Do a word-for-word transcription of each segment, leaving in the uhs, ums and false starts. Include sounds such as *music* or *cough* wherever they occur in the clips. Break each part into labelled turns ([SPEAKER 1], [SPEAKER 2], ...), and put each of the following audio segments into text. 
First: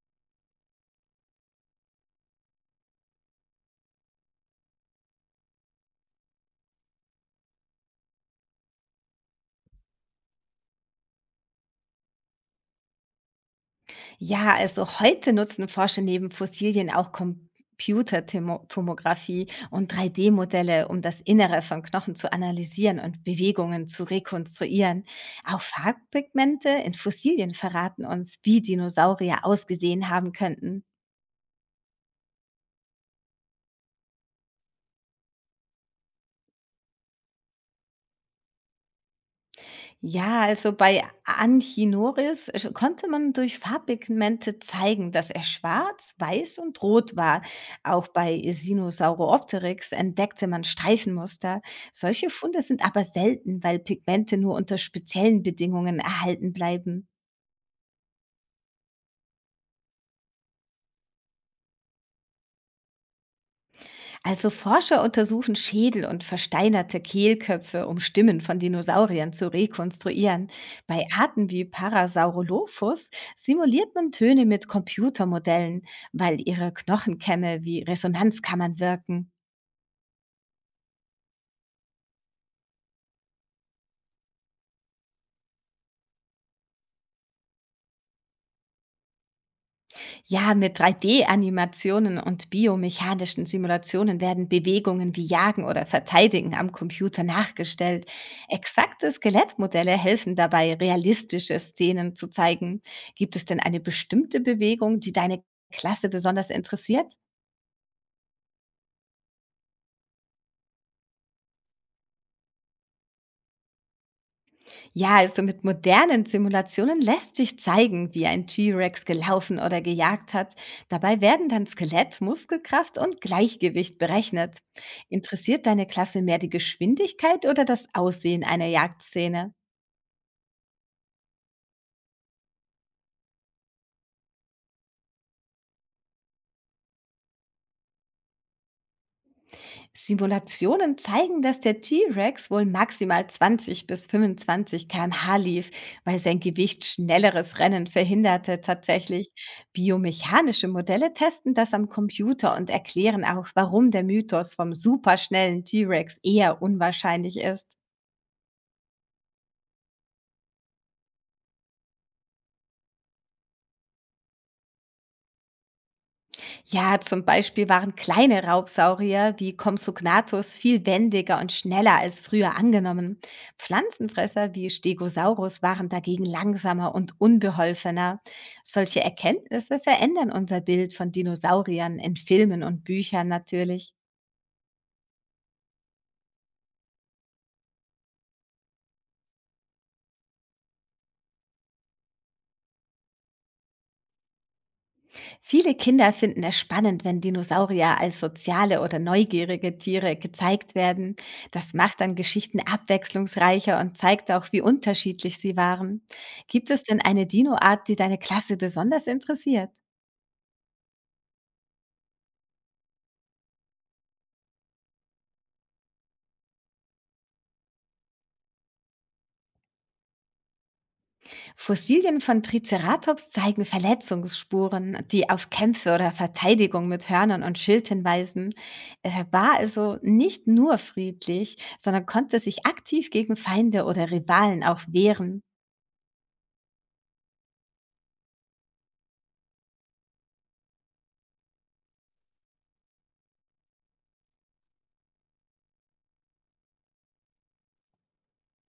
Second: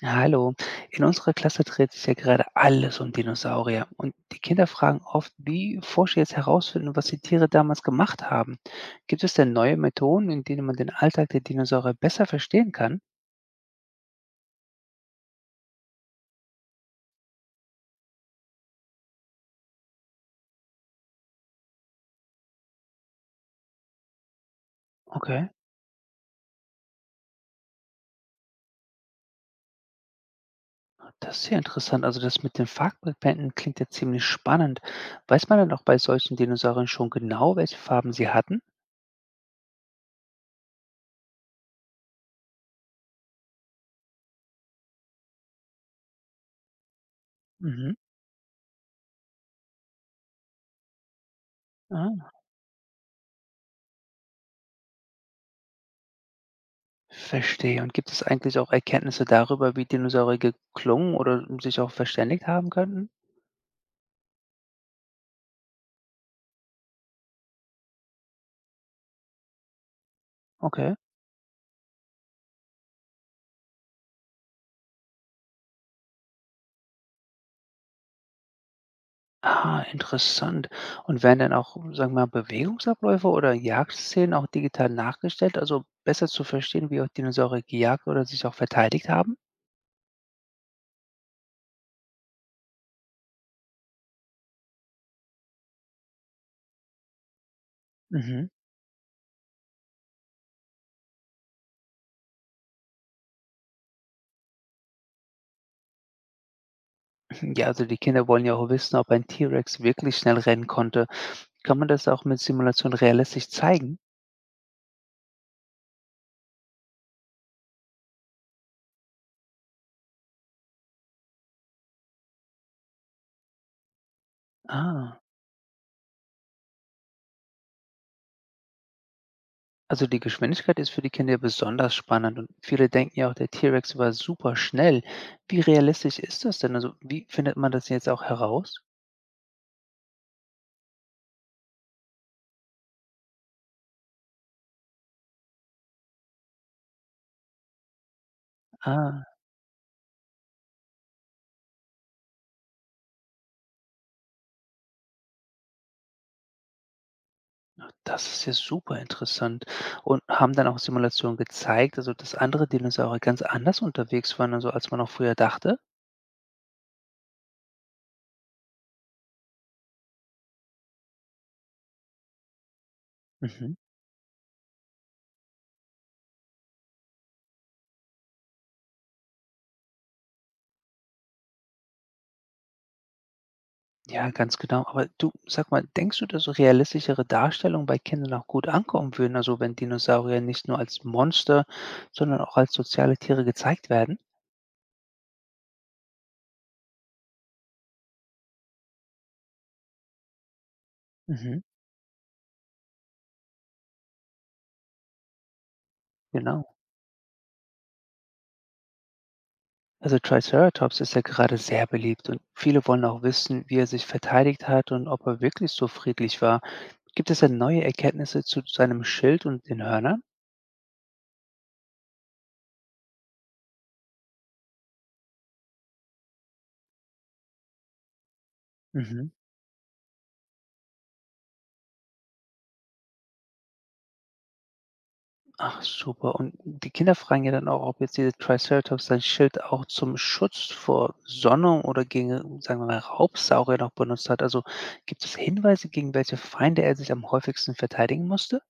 [SPEAKER 1] Ja, hallo, in unserer Klasse dreht sich ja gerade alles um Dinosaurier und die Kinder fragen oft, wie Forscher jetzt herausfinden, was die Tiere damals gemacht haben. Gibt es denn neue Methoden, in denen man den Alltag der Dinosaurier besser verstehen kann?
[SPEAKER 2] Ja, also heute nutzen Forscher neben Fossilien auch Computertomographie und drei D-Modelle, um das Innere von Knochen zu analysieren und Bewegungen zu rekonstruieren.
[SPEAKER 1] Okay,
[SPEAKER 2] Auch Farbpigmente in Fossilien verraten uns, wie Dinosaurier ausgesehen haben könnten.
[SPEAKER 1] das ist ja interessant. Also das mit den Farbpigmenten klingt ja ziemlich spannend. Weiß man denn auch bei solchen Dinosauriern schon genau, welche Farben sie hatten?
[SPEAKER 2] Ja, also bei Anchinoris äh, sch- konnte man durch Farbpigmente zeigen, dass er schwarz, weiß und rot war.
[SPEAKER 1] Mhm.
[SPEAKER 2] Auch bei Sinosauropteryx entdeckte man Streifenmuster.
[SPEAKER 1] Ah,
[SPEAKER 2] Solche Funde sind aber selten, weil Pigmente nur unter speziellen Bedingungen erhalten bleiben.
[SPEAKER 1] verstehe. Und gibt es eigentlich auch Erkenntnisse darüber, wie Dinosaurier geklungen oder sich auch verständigt haben könnten?
[SPEAKER 2] Also Forscher untersuchen Schädel und versteinerte Kehlköpfe, um Stimmen von Dinosauriern zu rekonstruieren.
[SPEAKER 1] Okay.
[SPEAKER 2] Bei Arten wie Parasaurolophus simuliert man Töne mit Computermodellen, weil ihre Knochenkämme wie Resonanzkammern wirken.
[SPEAKER 1] Ah, interessant. Und werden dann auch, sagen wir mal, Bewegungsabläufe oder Jagdszenen auch digital nachgestellt, also besser zu verstehen, wie auch Dinosaurier gejagt oder sich auch verteidigt haben?
[SPEAKER 2] Ja, mit drei D-Animationen und biomechanischen Simulationen werden Bewegungen wie Jagen oder Verteidigen am Computer nachgestellt.
[SPEAKER 1] Mhm.
[SPEAKER 2] Exakte Skelettmodelle helfen dabei, realistische Szenen zu zeigen. Gibt es denn eine bestimmte Bewegung, die deine Klasse besonders interessiert?
[SPEAKER 1] *laughs* Ja, also die Kinder wollen ja auch wissen, ob ein T-Rex wirklich schnell rennen konnte. Kann man das auch mit Simulation realistisch zeigen?
[SPEAKER 2] Ja, also mit modernen Simulationen lässt sich zeigen, wie ein T-Rex gelaufen oder gejagt hat. Dabei werden dann Skelett, Muskelkraft und Gleichgewicht berechnet.
[SPEAKER 1] Ah,
[SPEAKER 2] Interessiert deine Klasse mehr die Geschwindigkeit oder das Aussehen einer Jagdszene?
[SPEAKER 1] also die Geschwindigkeit ist für die Kinder ja besonders spannend und viele denken ja auch, der T-Rex war super schnell. Wie realistisch ist das denn? Also wie findet man das jetzt auch heraus?
[SPEAKER 2] Simulationen zeigen, dass der T-Rex wohl maximal zwanzig bis fünfundzwanzig Kilometer pro Stunde lief, weil sein Gewicht schnelleres Rennen verhinderte
[SPEAKER 1] Ah.
[SPEAKER 2] tatsächlich. Biomechanische Modelle testen das am Computer und erklären auch, warum der Mythos vom superschnellen T-Rex eher unwahrscheinlich ist.
[SPEAKER 1] Das ist ja super interessant. Und haben dann auch Simulationen gezeigt, also, dass andere Dinosaurier ganz anders unterwegs waren, also, als man auch früher dachte?
[SPEAKER 2] Ja, zum Beispiel waren kleine Raubsaurier wie Compsognathus viel wendiger und schneller als früher angenommen.
[SPEAKER 1] Mhm.
[SPEAKER 2] Pflanzenfresser wie Stegosaurus waren dagegen langsamer und unbeholfener. Solche Erkenntnisse verändern unser Bild von Dinosauriern in Filmen und Büchern natürlich.
[SPEAKER 1] Ja, ganz genau. Aber du, sag mal, denkst du, dass so realistischere Darstellungen bei Kindern auch gut ankommen würden, also, wenn Dinosaurier nicht nur als Monster, sondern auch als soziale Tiere gezeigt werden?
[SPEAKER 2] Viele Kinder finden es spannend, wenn Dinosaurier als soziale oder neugierige Tiere gezeigt werden.
[SPEAKER 1] Mhm,
[SPEAKER 2] Das macht dann Geschichten abwechslungsreicher und zeigt auch, wie unterschiedlich sie waren.
[SPEAKER 1] genau.
[SPEAKER 2] Gibt es denn eine Dinoart, die deine Klasse besonders interessiert?
[SPEAKER 1] Also, Triceratops ist ja gerade sehr beliebt und viele wollen auch wissen, wie er sich verteidigt hat und ob er wirklich so friedlich war. Gibt es denn neue Erkenntnisse zu seinem Schild und den Hörnern?
[SPEAKER 2] Fossilien von Triceratops zeigen Verletzungsspuren, die auf Kämpfe oder Verteidigung mit Hörnern und Schild hinweisen. Er
[SPEAKER 1] Mhm.
[SPEAKER 2] war also nicht nur friedlich, sondern konnte sich aktiv gegen Feinde oder Rivalen auch wehren.
[SPEAKER 1] Ach super. Und die Kinder fragen ja dann auch, ob jetzt dieser Triceratops sein Schild auch zum Schutz vor Sonne oder gegen, sagen wir mal, Raubsaurier noch benutzt hat. Also gibt es Hinweise, gegen welche Feinde er sich am häufigsten verteidigen musste?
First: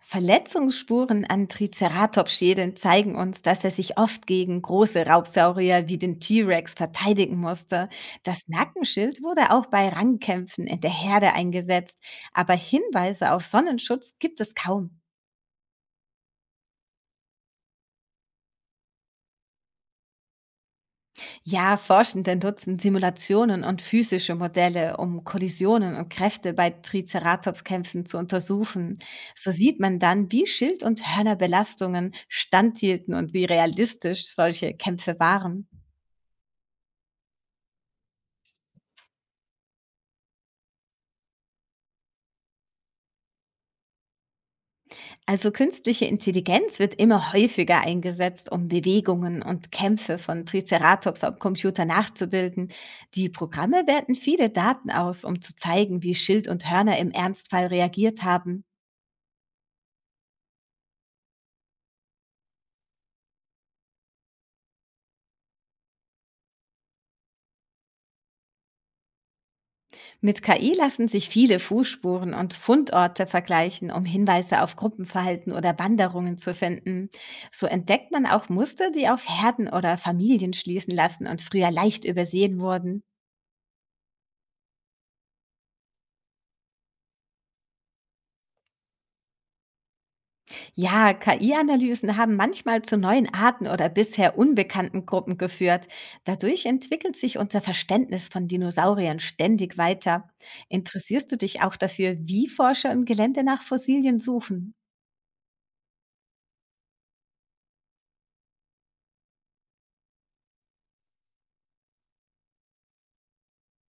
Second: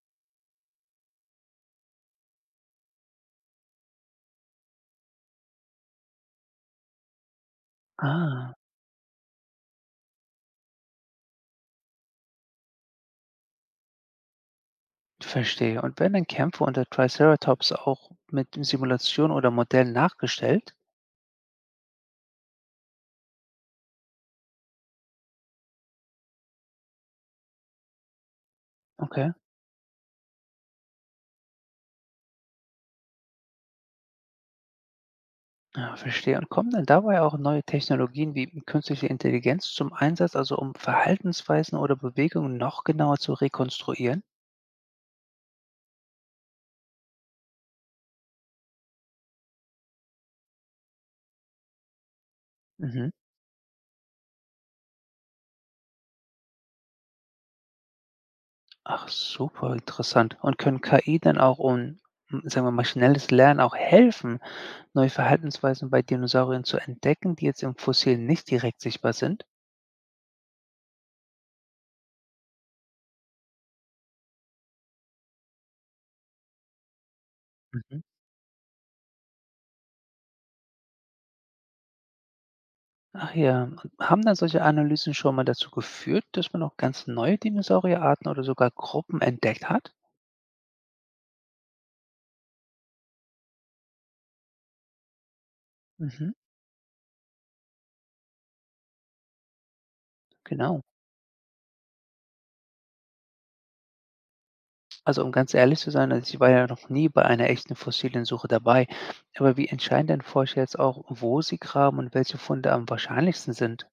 [SPEAKER 2] Verletzungsspuren an Triceratops-Schädeln zeigen uns, dass er sich oft gegen große Raubsaurier wie den T-Rex verteidigen musste. Das
[SPEAKER 1] Ah,
[SPEAKER 2] Nackenschild wurde auch bei Rangkämpfen in der Herde eingesetzt, aber Hinweise auf Sonnenschutz gibt es kaum.
[SPEAKER 1] verstehe. Und werden dann Kämpfe unter Triceratops auch mit Simulationen oder Modellen nachgestellt?
[SPEAKER 2] Ja, Forschende nutzen Simulationen und physische Modelle, um Kollisionen und Kräfte bei Triceratops-Kämpfen zu untersuchen.
[SPEAKER 1] Okay.
[SPEAKER 2] So sieht man dann, wie Schild- und Hörnerbelastungen standhielten und wie realistisch solche Kämpfe waren.
[SPEAKER 1] Ja, verstehe. Und kommen denn dabei auch neue Technologien wie künstliche Intelligenz zum Einsatz, also um Verhaltensweisen oder Bewegungen noch genauer zu rekonstruieren?
[SPEAKER 2] Also künstliche Intelligenz wird immer häufiger eingesetzt, um Bewegungen und Kämpfe von Triceratops am Computer nachzubilden.
[SPEAKER 1] Mhm.
[SPEAKER 2] Die Programme werten viele Daten aus, um zu zeigen, wie Schild und Hörner im Ernstfall reagiert haben.
[SPEAKER 1] Ach, super interessant. Und können K I dann auch um, m, sagen wir mal, schnelles Lernen auch helfen, neue Verhaltensweisen bei Dinosauriern zu entdecken, die jetzt im Fossil nicht direkt sichtbar sind?
[SPEAKER 2] Mit K I lassen sich viele Fußspuren und Fundorte vergleichen, um Hinweise auf Gruppenverhalten oder Wanderungen zu finden. So
[SPEAKER 1] Mhm.
[SPEAKER 2] entdeckt man auch Muster, die auf Herden oder Familien schließen lassen und früher leicht übersehen wurden.
[SPEAKER 1] Ach ja, und haben dann solche Analysen schon mal dazu geführt, dass man auch ganz neue Dinosaurierarten oder sogar Gruppen entdeckt hat?
[SPEAKER 2] Ja, K I-Analysen haben manchmal zu neuen Arten oder bisher unbekannten Gruppen geführt.
[SPEAKER 1] Mhm,
[SPEAKER 2] Dadurch entwickelt sich unser Verständnis von Dinosauriern ständig weiter.
[SPEAKER 1] genau.
[SPEAKER 2] Interessierst du dich auch dafür, wie Forscher im Gelände nach Fossilien suchen?
[SPEAKER 1] Also, um ganz ehrlich zu sein, also ich war ja noch nie bei einer echten fossilen Suche dabei. Aber wie entscheiden denn Forscher jetzt auch, wo sie graben und welche Funde am wahrscheinlichsten sind?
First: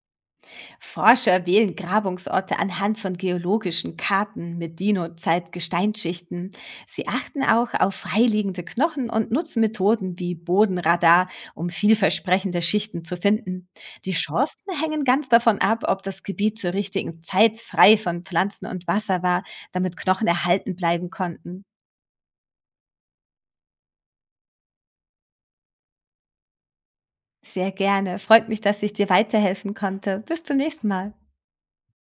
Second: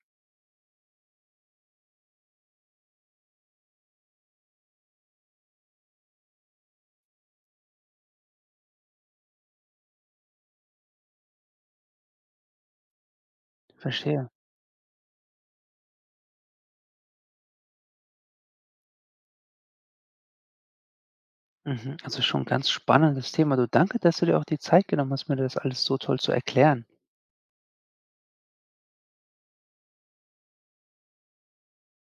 [SPEAKER 2] Forscher wählen Grabungsorte anhand von geologischen Karten mit Dino-Zeit-Gesteinsschichten. Sie achten auch auf freiliegende Knochen und nutzen Methoden wie Bodenradar, um vielversprechende Schichten zu finden. Die
[SPEAKER 1] Verstehe.
[SPEAKER 2] Chancen hängen ganz davon ab, ob das Gebiet zur richtigen Zeit frei von Pflanzen und Wasser war, damit Knochen erhalten bleiben konnten.
[SPEAKER 1] Mhm. Also schon ein ganz spannendes Thema. Du, danke, dass du dir auch die Zeit genommen hast, mir das alles so toll zu erklären.
[SPEAKER 2] Sehr gerne. Freut mich, dass ich dir weiterhelfen konnte. Bis zum nächsten Mal.